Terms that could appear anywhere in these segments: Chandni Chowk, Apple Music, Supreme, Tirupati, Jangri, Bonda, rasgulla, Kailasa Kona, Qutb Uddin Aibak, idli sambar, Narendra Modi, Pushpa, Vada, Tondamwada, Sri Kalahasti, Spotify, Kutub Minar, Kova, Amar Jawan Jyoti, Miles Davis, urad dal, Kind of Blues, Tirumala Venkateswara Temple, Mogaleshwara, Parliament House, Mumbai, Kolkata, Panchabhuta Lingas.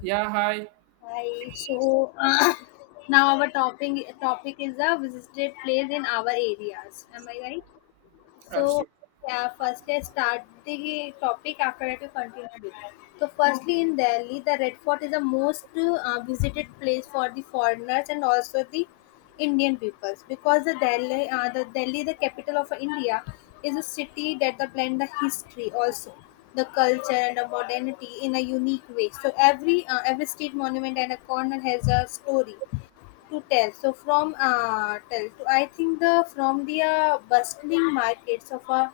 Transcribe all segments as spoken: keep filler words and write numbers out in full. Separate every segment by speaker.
Speaker 1: Yeah, hi.
Speaker 2: Hi. So uh, now our topic topic is the visited place in our areas. Am I right? So,
Speaker 1: Absolutely.
Speaker 2: yeah, first let's start the topic. After that, we continue with it. So, firstly, in Delhi, the Red Fort is the most uh, visited place for the foreigners and also the Indian peoples because the Delhi, uh, the Delhi, the capital of India, is a city that the blend the history also the culture and the modernity in a unique way. So every uh, every street monument and a corner has a story to tell. So from uh, tell to I think the from the uh, bustling markets of a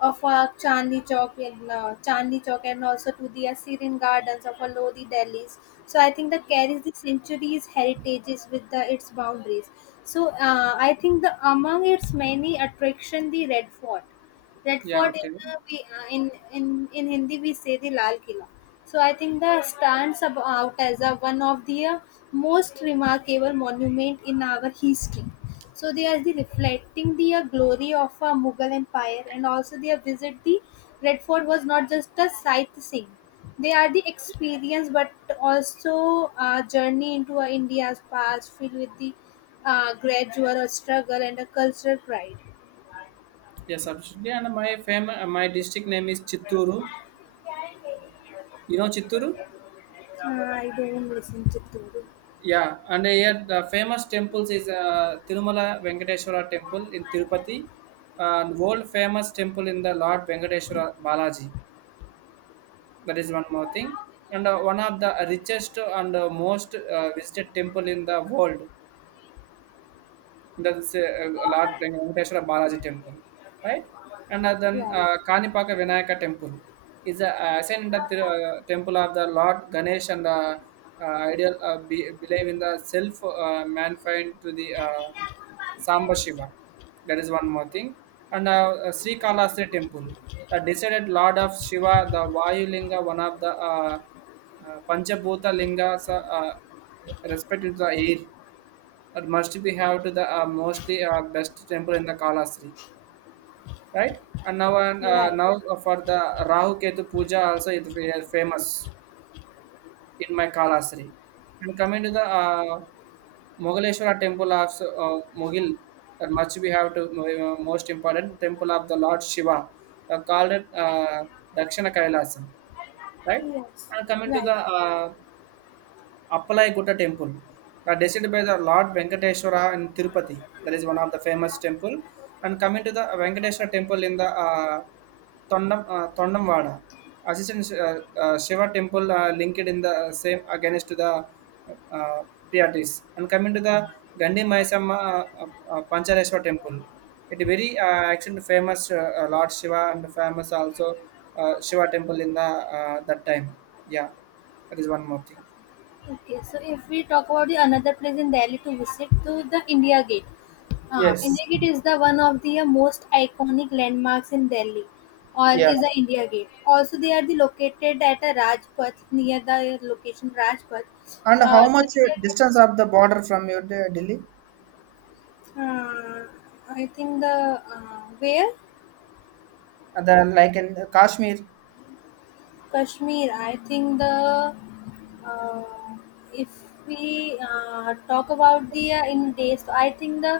Speaker 2: of a Chandni Chowk and uh, Chandni Chowk and also to the Assyrian gardens of a Lodi Delhi's. So I think that carries the centuries heritages with the, its boundaries. So uh, I think the among its many attraction the Red Fort Red
Speaker 1: Yeah,
Speaker 2: Fort in
Speaker 1: okay.
Speaker 2: uh, we uh, in, in in Hindi we say the Lal Killa. So I think that stands ab- out as a, one of the uh, most remarkable monument in our history. So they are the reflecting the uh, glory of our Mughal Empire and also they have visit the Red Fort was not just a sightseeing. They are the experience but also a journey into uh, India's past filled with the uh, gradual struggle and a cultural pride.
Speaker 1: Yes, absolutely. And my fam- uh, my district name is Chitturu. You know Chitturu?
Speaker 2: Uh, I don't listen to Toru.
Speaker 1: Yeah, and here the famous temples is uh, Tirumala Venkateswara Temple in Tirupati, and world famous temple in the Lord Venkateswara Balaji. That is one more thing, and uh, one of the richest and uh, most uh, visited temple in the world. That's a, a large like Venkateshwara Balaji temple, right? And uh, then
Speaker 2: Right,
Speaker 1: uh, Kanipaka Vinayaka temple is a uh, ascend in the th- uh, temple of the Lord Ganesh and the uh, ideal uh, be- believe in the self uh, mankind to the uh, Samba Shiva. That is one more thing. And uh, uh, Sri Kalahasti temple, the decided Lord of Shiva, the Vayu Linga, one of the uh, uh, Panchabhuta Lingas, uh, uh, respected the air that must be have to the uh, mostly uh, best temple in the Kalastri, right? And now and uh,
Speaker 2: right.
Speaker 1: now for the Rahu Ketu Puja also it is famous in my Kalastri. And coming to the uh, Mogaleshwara temple of uh, Mogil, that much we have to uh, most important temple of the Lord Shiva, uh, called it uh, Dakshina Kailasam, right?
Speaker 2: Yes.
Speaker 1: And coming to the
Speaker 2: Right.
Speaker 1: uh, Appalagoda Temple, the designed by the Lord Venkateswara in Tirupati. That is one of the famous temple. And coming to the Venkateswara Temple in the uh, Tondam, uh, Tondamwada, assistant uh, uh, Shiva Temple uh, linked in the uh, same against to the uh, Piatis. And coming to the Gandhi Maisama uh, uh, Panchareswar Temple, it very uh, action famous uh, uh, Lord Shiva and famous also uh, Shiva Temple in the uh, that time. Yeah, that is one more thing.
Speaker 2: Okay, so if we talk about the another place in Delhi to visit, to the India Gate. Uh,
Speaker 1: Yes,
Speaker 2: India Gate is the one of the uh, most iconic landmarks in Delhi, or
Speaker 1: yeah.
Speaker 2: is the India Gate. Also, they are the located at a Rajpath near the location Rajpath.
Speaker 1: And
Speaker 2: Uh,
Speaker 1: how much
Speaker 2: the
Speaker 1: uh,
Speaker 2: India Gate.
Speaker 1: distance of the border from your De- Delhi?
Speaker 2: Uh, I think the uh, where
Speaker 1: Uh, The like in Kashmir.
Speaker 2: Kashmir. I think the Uh, if we uh, talk about the uh, in days, so I think the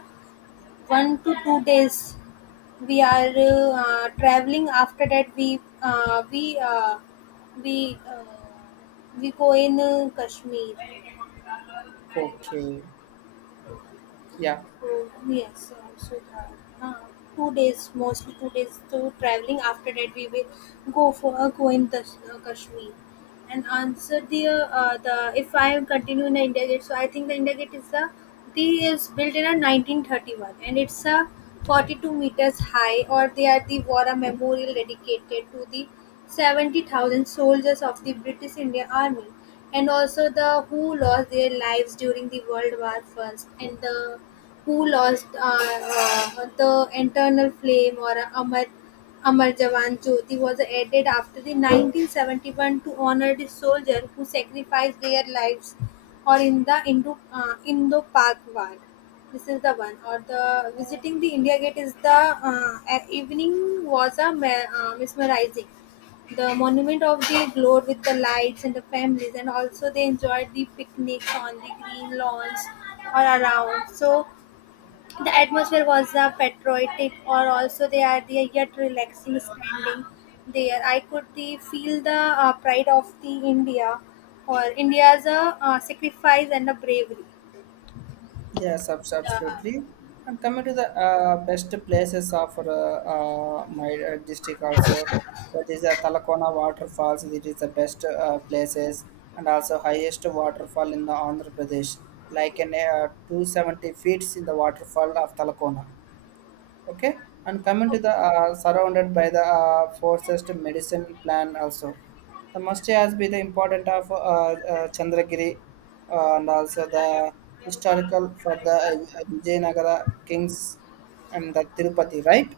Speaker 2: one to two days we are uh, traveling. After that, we uh, we uh, we uh, we go in uh, Kashmir.
Speaker 1: Okay. Yeah.
Speaker 2: Oh, yes, um, so the, uh, two days, mostly two days to traveling. After that, we will go for a go in the uh, Kashmir. And answer the uh, uh, the if I continue in the India Gate, so I think the India Gate is the the is built in a nineteen thirty-one and it's a forty-two meters high, or they are the war memorial dedicated to the seventy thousand soldiers of the British India Army and also the who lost their lives during the World War First and the who lost uh, uh, the internal Flame or uh, Amar, Amar Jawan Jyoti was added after the nineteen seventy-one to honor the soldier who sacrificed their lives or in the Indo, uh, Indo-Pak War. This is the one. Or the visiting the India Gate is the uh, a- evening was a me- uh, mesmerizing the monument of the glowed with the lights and the families and also they enjoyed the picnics on the green lawns or around so the atmosphere was a patriotic or also they are there yet relaxing standing there. I could the, feel the uh, pride of the India or India's uh, uh, sacrifice and the bravery.
Speaker 1: Yes, abs-
Speaker 2: Yeah.
Speaker 1: absolutely. And coming to the uh, best places of uh, uh, my uh, district also, that is the Talakona waterfalls. It is the best uh, places and also highest waterfall in the Andhra Pradesh, like in uh, two hundred seventy feet in the waterfall of Talakona. Okay, and coming to
Speaker 2: Oh,
Speaker 1: the uh, surrounded by the uh, forces medicine plan also the must has be the important of uh, uh, chandragiri uh, and also the historical for the uh, vijayanagara kings and the tirupati, right?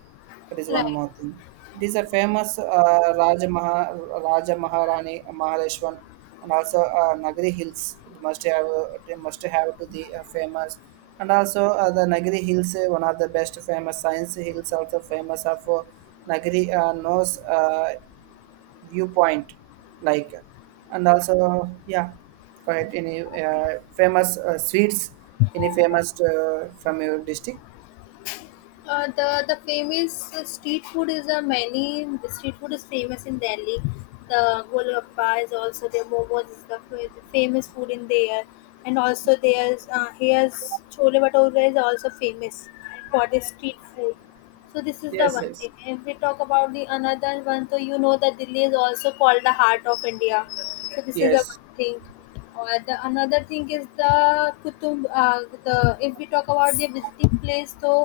Speaker 1: That is one
Speaker 2: Right.
Speaker 1: more thing. It is a famous uh, Raja, Maha, Raja Maharani Mahaleshwan and also uh, Nagari Hills. It must have uh, it must have to the uh, famous and also uh, the Nagari Hills uh, one of the best famous science hills also famous of uh, Nagari uh, nose uh, viewpoint like and also yeah, go ahead, any uh, famous uh, sweets any famous uh, from your district?
Speaker 2: Uh, the the famous uh, street food is a many the street food is famous in Delhi. The golgappa is also there. Momos is the fa- the famous food in there, and also there's uh, here's chole bhature is also famous for the street food. So this is the
Speaker 1: Yes,
Speaker 2: one
Speaker 1: yes.
Speaker 2: thing. If we talk about the another one, so you know that Delhi is also called the heart of India. So this is the
Speaker 1: Yes.
Speaker 2: one thing. Or the another thing is the Kutub. Uh, the if we talk about the visiting place, so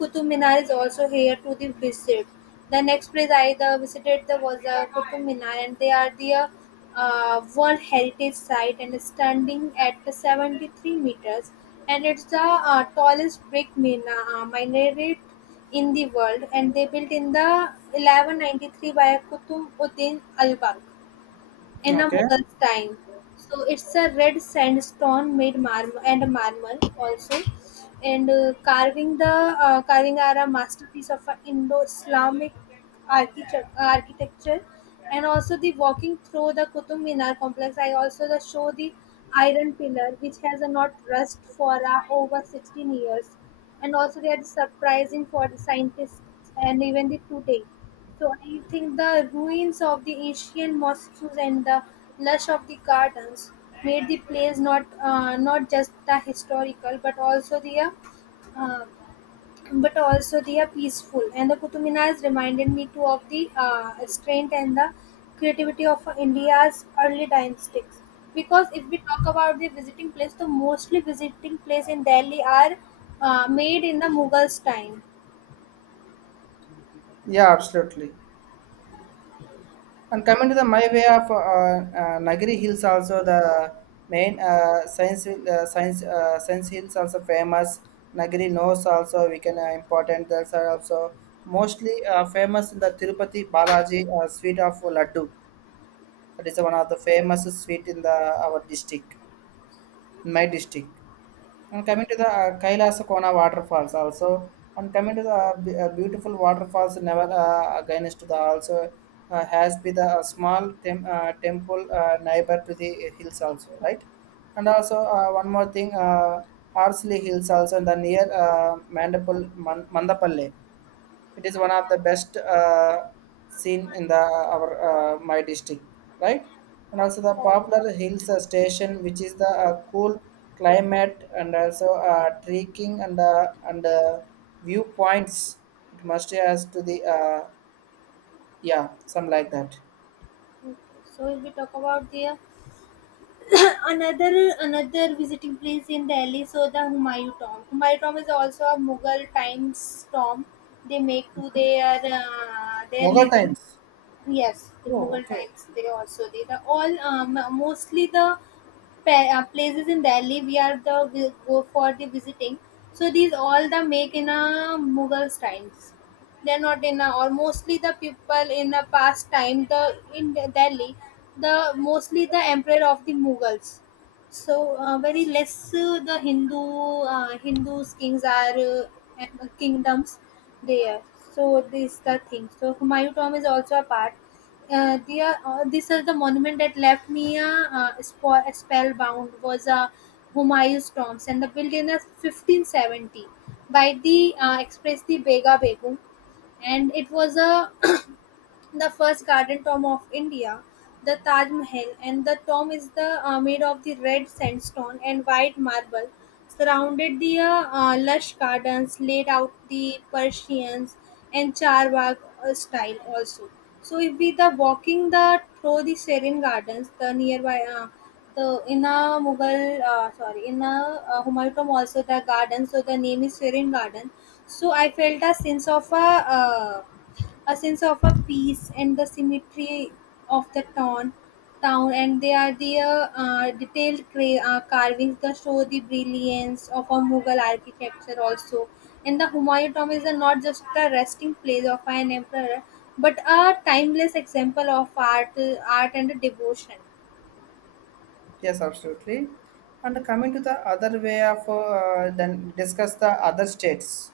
Speaker 2: Kutub Minar is also here to the visit. The next place I the visited the was the Kutub Minar, and they are the uh, uh, World Heritage Site and standing at the seventy-three meters, and it's the uh, tallest brick mina, uh, minaret in the world and they built in the eleven ninety-three by Qutb Uddin Aibak. In a
Speaker 1: Okay.
Speaker 2: Mughal's time. So it's a red sandstone made marble and marble also, and uh, carving the uh, carving are a masterpiece of a Indo-Islamic architecture, architecture, and also the walking through the Qutub Minar complex. I also the show the iron pillar which has a not rust for uh, over sixteen years, and also they are surprising for the scientists and even the today. So I think the ruins of the ancient mosques and the lush of the gardens made the place not uh, not just the historical but also the uh, uh, but also they are peaceful. And the Qutub Minar has reminded me too of the uh, strength and the creativity of India's early dynasties. Because if we talk about the visiting place, the mostly visiting place in Delhi are uh, made in the Mughals time.
Speaker 1: Yeah, absolutely. And coming to the my way of uh, uh, Nagari Hills, also the main uh, science hill- uh, science uh, science hills also famous. Nagari Nose also we can uh, important. Those are also mostly uh, famous in the Tirupati Balaji uh, sweet of laddu. That is one of the famous sweet in the our district, in my district. And coming to the uh, Kailasa Kona waterfalls also, and coming to the uh, b- uh, beautiful waterfalls never uh, against to the also uh, has been the uh, small tem- uh, temple uh, neighbor to the hills also, right? And also, uh, one more thing, uh, Harsley Hills also and the near uh, Mandapal Man- Mandapalle. It is one of the best uh, seen in the our, uh, my district, right? And also the popular hills uh, station, which is the uh, cool climate and also uh, trekking and uh, and uh, viewpoints. It must has to the uh, yeah, some like that.
Speaker 2: So if we talk about the another another visiting place in Delhi, so the Humayun Tomb. Humayun Tomb is also a Mughal times tomb they make to their uh, their
Speaker 1: Mughal
Speaker 2: living.
Speaker 1: times.
Speaker 2: Yes, the
Speaker 1: Oh,
Speaker 2: Mughal
Speaker 1: okay.
Speaker 2: times they also they the all um, mostly the pa- uh, places in Delhi we are the we go for the visiting. So these all the make in a Mughal times. They're not in a, or mostly the people in the past time the in the Delhi the mostly the emperor of the Mughals. So uh, very less uh, the Hindu uh, Hindus kings are uh, and kingdoms there. So this the thing. So Humayun Tomb is also a part uh, they are, uh, these are the monument that left me uh, uh, spo- spellbound was uh, Humayun's tombs and the built in uh, fifteen seventy by the uh, express the Bega Begum and it was a the first garden tomb of India, the Taj Mahal, and the tomb is the uh, made of the red sandstone and white marble. Surrounded the uh, uh, lush gardens laid out the Persians and Charbagh uh, style also. So if we the walking the through the serene gardens, the nearby uh, the in a Mughal uh, sorry in a uh, Humayun tomb also the garden. So the name is Serene Garden. So I felt a sense of a uh, a sense of a peace and the symmetry of the town town and they are the uh, detailed cra- uh, carvings that show the brilliance of a mughal architecture also and the humayun tomb is a, not just a resting place of an emperor but a timeless example of art art and devotion
Speaker 1: Yes, absolutely. And coming to the other way of uh, then discuss the other states,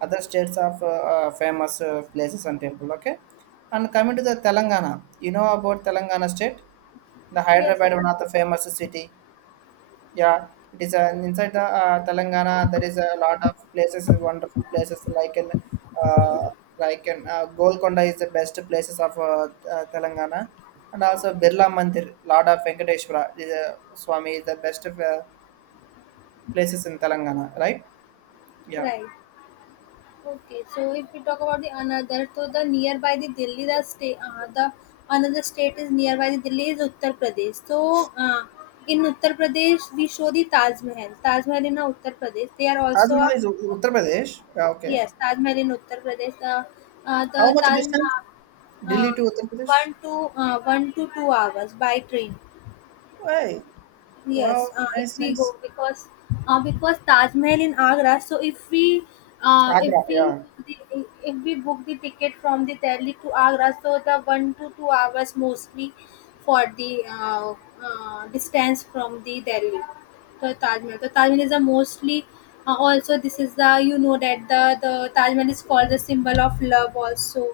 Speaker 1: other states of uh, uh, famous uh, places and temple. Okay, and coming to the Telangana, you know about Telangana state, the
Speaker 2: yes yes,
Speaker 1: Hyderabad, one of the famous city. Yeah, it is uh, inside the uh, Telangana. There is a lot of places, is wonderful places like in uh, like in uh, Golconda is the best places of uh, uh, Telangana, and also Birla Mandir, lot of Venkateshwara is, uh, Swami is the best of, uh, places in Telangana, right? Yeah,
Speaker 2: right. Okay, so if we talk about the another, so the nearby the Delhi, the state, uh, the another state is nearby the Delhi is Uttar Pradesh. So uh, in Uttar Pradesh, we show the Taj Mahal. Taj Mahal in uh, Uttar Pradesh. They are
Speaker 1: Taj
Speaker 2: also
Speaker 1: Mahal
Speaker 2: a
Speaker 1: is U- Uttar Pradesh. Yeah, okay,
Speaker 2: yes, Taj Mahal in Uttar Pradesh. Uh, uh, the
Speaker 1: how much
Speaker 2: Taj
Speaker 1: distance
Speaker 2: Mahal,
Speaker 1: Delhi
Speaker 2: uh,
Speaker 1: to Uttar Pradesh?
Speaker 2: one to uh, one to two hours by train.
Speaker 1: Why?
Speaker 2: Yes,
Speaker 1: Wow,
Speaker 2: uh, if
Speaker 1: nice,
Speaker 2: we go
Speaker 1: nice.
Speaker 2: because uh, because Taj Mahal in Agra. So if we uh, if
Speaker 1: Agra,
Speaker 2: we
Speaker 1: yeah,
Speaker 2: book the, if we book the ticket from the Delhi to Agra, so the one to two hours mostly for the uh, uh, distance from the Delhi to Taj Mahal. So Taj Mahal is a mostly uh, also this is the you know that the the Taj Mahal is called the symbol of love also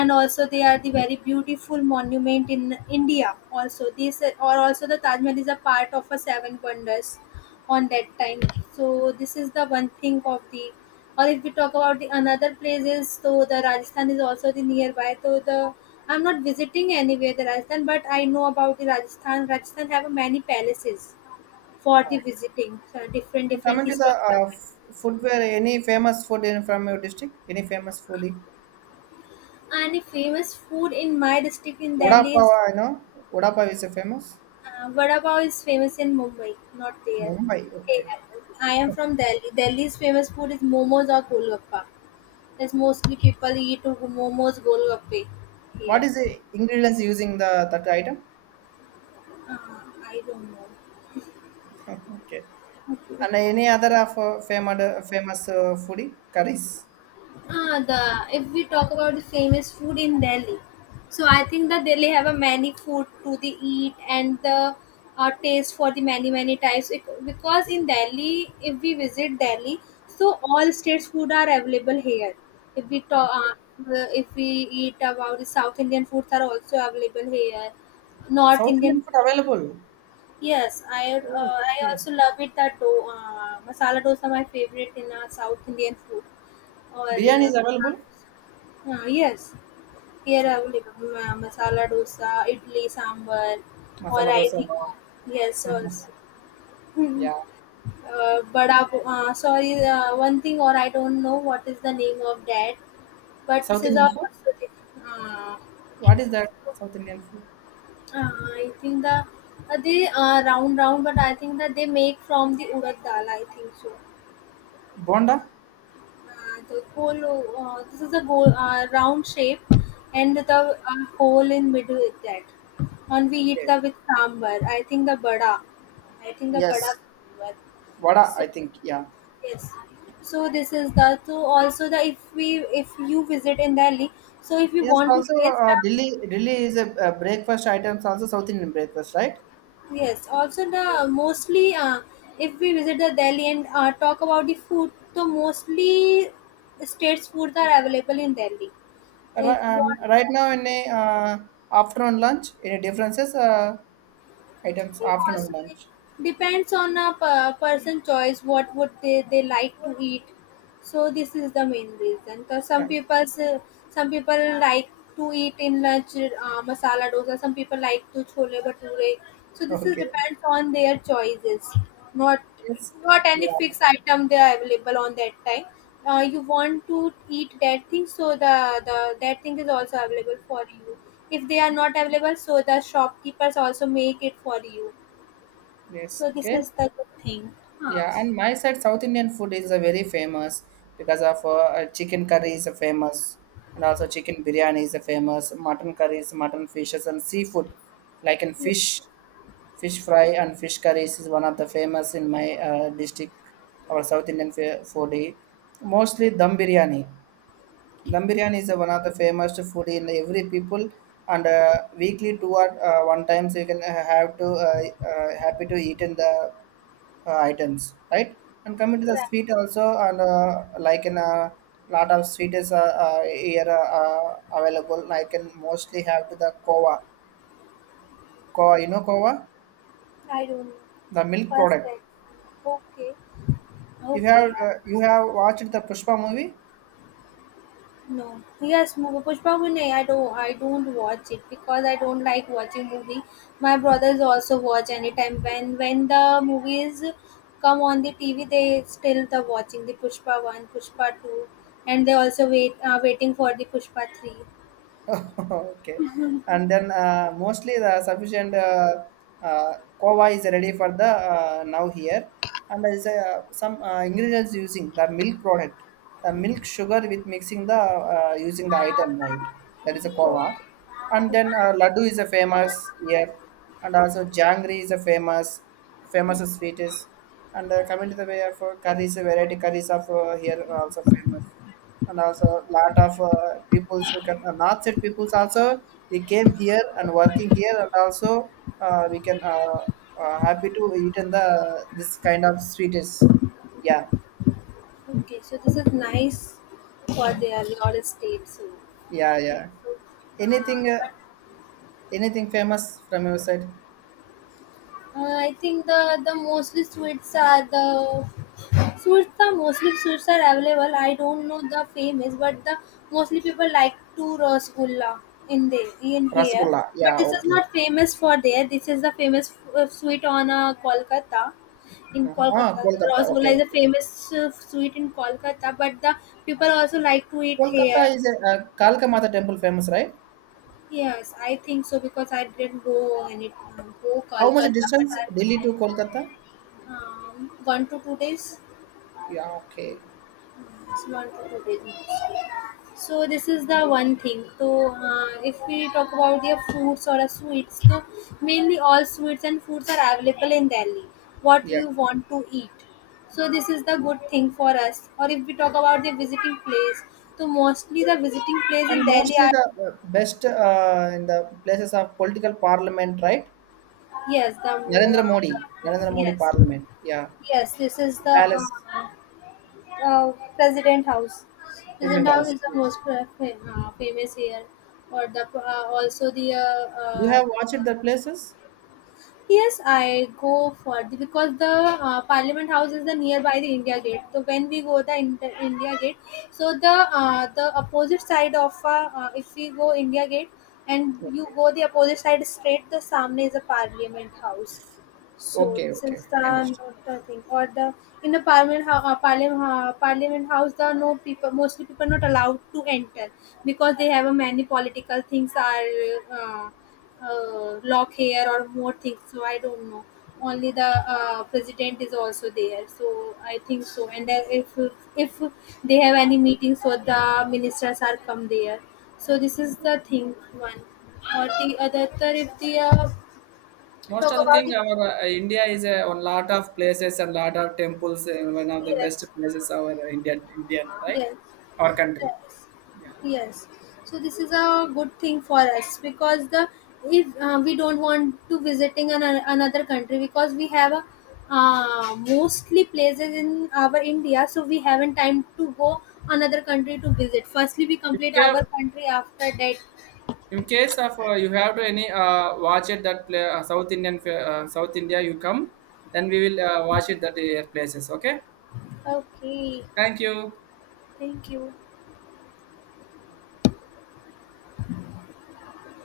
Speaker 2: and also they are the very beautiful monument in India. Also, this or also the Taj Mahal is a part of a seven wonders on that time. So this is the one thing of the. Or if we talk about the another places, so the Rajasthan is also the nearby. So the I'm not visiting anywhere the Rajasthan, but I know about the Rajasthan. Rajasthan have many palaces for the
Speaker 1: right.
Speaker 2: visiting, so different different
Speaker 1: Coming to the
Speaker 2: historical
Speaker 1: uh, f-
Speaker 2: palaces.
Speaker 1: footwear, any famous food in from your district? Any famous foodie?
Speaker 2: And the famous food in my district in Delhi
Speaker 1: Udapav,
Speaker 2: is
Speaker 1: I know. Udapav is a famous.
Speaker 2: Uh, Vada Pav is famous in Mumbai, not there.
Speaker 1: Mumbai,
Speaker 2: Hey,
Speaker 1: okay.
Speaker 2: I am from Delhi. Delhi's famous food is momos or golgappa. That's mostly people eat momos, golgappe
Speaker 1: What
Speaker 2: here.
Speaker 1: is the ingredients using the that item?
Speaker 2: Uh, I don't know.
Speaker 1: Okay. And any other of uh, famous uh, famous uh, foodie curries?
Speaker 2: Ah, the if we talk about the famous food in Delhi, so I think that Delhi have a many food to the eat and the uh, taste for the many many types. Bec- Because in Delhi, if we visit Delhi, so all states food are available here. If we talk,
Speaker 1: Okay.
Speaker 2: uh, uh, if we eat about the South Indian foods are also available here. North
Speaker 1: South Indian
Speaker 2: Indian,
Speaker 1: food available.
Speaker 2: yes, I
Speaker 1: Oh,
Speaker 2: uh, I
Speaker 1: okay.
Speaker 2: also love it that do- uh, masala dosa my favorite in uh, South Indian food or.
Speaker 1: Biryani
Speaker 2: Uh,
Speaker 1: is available.
Speaker 2: uh, yes, here I
Speaker 1: Okay.
Speaker 2: available ma- masala dosa, idli sambar, or
Speaker 1: Masala
Speaker 2: I
Speaker 1: dosa.
Speaker 2: think
Speaker 1: Wow.
Speaker 2: uh, yes, also.
Speaker 1: Yeah.
Speaker 2: Uh, but uh, uh, sorry, uh, one thing or I don't know what is the name of that, but this
Speaker 1: South
Speaker 2: is
Speaker 1: Indian
Speaker 2: our
Speaker 1: food.
Speaker 2: uh, uh,
Speaker 1: What is that? South Indian food.
Speaker 2: I think the uh, they uh, round round, but I think that they make from the urad dal. I think so.
Speaker 1: Bonda.
Speaker 2: Uh, the hole. Uh, this is a goal, uh, round shape, and the uh, hole in middle is that. And we eat
Speaker 1: Okay.
Speaker 2: the with sambar. I think the bada. I think the bada
Speaker 1: Yes.
Speaker 2: sambar.
Speaker 1: Vada, I
Speaker 2: So
Speaker 1: think, yeah.
Speaker 2: yes. So this is the so also the if we if you visit in Delhi. So if you
Speaker 1: Yes,
Speaker 2: want to
Speaker 1: also
Speaker 2: taste,
Speaker 1: uh,
Speaker 2: uh,
Speaker 1: Delhi. Delhi is a, a breakfast items also South Indian breakfast, right?
Speaker 2: yes. Also the mostly uh, if we visit the Delhi and uh, talk about the food, so mostly states foods are available in Delhi. If
Speaker 1: Ri- Um,
Speaker 2: what,
Speaker 1: right now in a uh, afternoon lunch, any differences? Uh, items
Speaker 2: it
Speaker 1: afternoon
Speaker 2: also it
Speaker 1: lunch.
Speaker 2: depends on a per- person choice what would they, they like to eat, so this is the main reason. Cause
Speaker 1: Yeah.
Speaker 2: some people some people like to eat in lunch uh, masala dosa. Some people like to chole bhature. So this is
Speaker 1: Okay.
Speaker 2: depends on their choices, not
Speaker 1: Yes.
Speaker 2: not any
Speaker 1: Yeah.
Speaker 2: fixed item they are available on that time. Uh, you want to eat that thing, so the the that thing is also available for you. If they are not available, so the shopkeepers also make it for you.
Speaker 1: Yes.
Speaker 2: So this
Speaker 1: Okay.
Speaker 2: is the good thing.
Speaker 1: Yeah, and my side, South Indian food is a very famous because of uh, uh, chicken curry is a famous, and also chicken biryani is a famous, mutton curries, mutton fishes, and seafood, like in
Speaker 2: Yeah.
Speaker 1: fish, fish fry and fish curries is one of the famous in my uh, district. Our South Indian fa- foodie, mostly dum biryani. Dum biryani is uh, one of the famous foodie in every people, and uh, weekly two or uh, one times you can uh, have to uh, uh, happy to eat in the uh, items, right? And coming to the
Speaker 2: Right.
Speaker 1: sweet also, and uh, like in a lot of sweet is uh, uh, here uh, uh, available. I can mostly have to the kova, kova, you know kova,
Speaker 2: I don't know.
Speaker 1: the milk
Speaker 2: First
Speaker 1: product.
Speaker 2: text. Okay.
Speaker 1: You
Speaker 2: Okay,
Speaker 1: have
Speaker 2: yeah,
Speaker 1: uh, you
Speaker 2: first I
Speaker 1: have
Speaker 2: posted
Speaker 1: watched the Pushpa movie?
Speaker 2: no. Yes, Mo- Pushpa Vinay, I don't I don't watch it because I don't like watching movie. My brothers also watch anytime when when the movies come on the T V, they still the watching the Pushpa one, Pushpa two, and they also wait are waiting for the Pushpa three.
Speaker 1: Okay. And then uh, mostly the sufficient uh, uh, kova is ready for the uh, now here. And there is uh, some uh, ingredients using the milk product, the milk sugar with mixing the uh, using the item, right. That is a kova. And then uh, laddu is a famous here, and also jangri is a famous famous sweet is. And uh, coming to the way of uh, curries, variety curries of uh, here are also famous and also a lot of uh, peoples, uh, can- uh, north side peoples also, we came here and working here and also uh, we can uh, uh, happy to eat in the this kind of sweets. Yeah,
Speaker 2: Okay, so this is nice for their real estate, so I
Speaker 1: yeah,
Speaker 2: think
Speaker 1: yeah.
Speaker 2: so. Uh,
Speaker 1: Anything, uh,
Speaker 2: but
Speaker 1: anything famous from your side?
Speaker 2: Uh, I think the the mostly sweets are the sweets, the mostly sweets are available. I don't know the famous, but the mostly people like to rasgulla in the in here.
Speaker 1: Rasgulla.
Speaker 2: But
Speaker 1: Yeah,
Speaker 2: this is
Speaker 1: okay.
Speaker 2: not famous for there. This is the famous uh, sweet on uh, Kolkata. In
Speaker 1: Uh-huh. Ah,
Speaker 2: Kolkata, the
Speaker 1: Kolkata. Okay,
Speaker 2: rasgulla is a
Speaker 1: okay.
Speaker 2: famous uh, sweet in Kolkata. But the people also like to eat here.
Speaker 1: Kolkata is a uh, Kalka Mata temple famous, right?
Speaker 2: Yes, I think so because I didn't go any go
Speaker 1: How much
Speaker 2: Kolkata, but
Speaker 1: distance
Speaker 2: I
Speaker 1: Delhi to Kolkata?
Speaker 2: um, one to two days.
Speaker 1: Yeah, okay.
Speaker 2: Small to veggies. So this is the one thing. So uh, if we talk about the fruits or a sweets, so mainly all sweets and foods are available in Delhi. What
Speaker 1: Yeah.
Speaker 2: we want to eat. So this is the good thing for us. Or if we talk about the visiting place, so mostly the visiting place
Speaker 1: And
Speaker 2: in Delhi
Speaker 1: mostly
Speaker 2: are
Speaker 1: the uh, best uh, in the places of political parliament, right?
Speaker 2: yes, the
Speaker 1: Narendra
Speaker 2: mo-
Speaker 1: Modi, Narendra Modi
Speaker 2: yes.
Speaker 1: parliament. Yeah,
Speaker 2: Yes, this is
Speaker 1: the
Speaker 2: the
Speaker 1: palace,
Speaker 2: uh, uh, President House. President
Speaker 1: President
Speaker 2: House
Speaker 1: House.
Speaker 2: is the
Speaker 1: Yes.
Speaker 2: most pre- fam- uh, famous here, or the uh, also the uh,
Speaker 1: Do you
Speaker 2: uh,
Speaker 1: have watched the places?
Speaker 2: yes, I go for the because the uh, Parliament House is the nearby the India Gate. So when we go the Inter- India Gate, so the uh, the opposite side of uh, uh, if we go India Gate and you
Speaker 1: Okay.
Speaker 2: go the opposite side straight, the Samne is the Parliament House. So
Speaker 1: Okay.
Speaker 2: since
Speaker 1: Okay.
Speaker 2: the
Speaker 1: I understand.
Speaker 2: not the thing or the in the parliament hou- uh, parliament uh, parliament house, the no people, mostly people not allowed to enter because they have a many political things are uh, uh, lock hair or more things. So I don't know. Only the uh, president is also there. So I think so. And then if if they have any meeting, so the ministers are come there. So this is the thing one. Or
Speaker 1: Yeah,
Speaker 2: the other, if the uh,
Speaker 1: most
Speaker 2: talk
Speaker 1: of the
Speaker 2: about
Speaker 1: thing
Speaker 2: the
Speaker 1: uh, India have temples. Uh, one of the best
Speaker 2: yes.
Speaker 1: in our Indian Indian, right,
Speaker 2: Yes.
Speaker 1: our country.
Speaker 2: Yes,
Speaker 1: Yeah,
Speaker 2: yes. So this is a good thing for us because the if uh, we don't want to visiting an, another country because we have a, uh, mostly places in our India, so we haven't time to go another country to visit. Firstly, we
Speaker 1: if
Speaker 2: complete
Speaker 1: you have
Speaker 2: our country. After that,
Speaker 1: any uh, watch it that play, uh, South Indian fa- uh, South India you come, then we will uh, watch it that uh, places. Okay,
Speaker 2: okay.
Speaker 1: thank you.
Speaker 2: Thank you.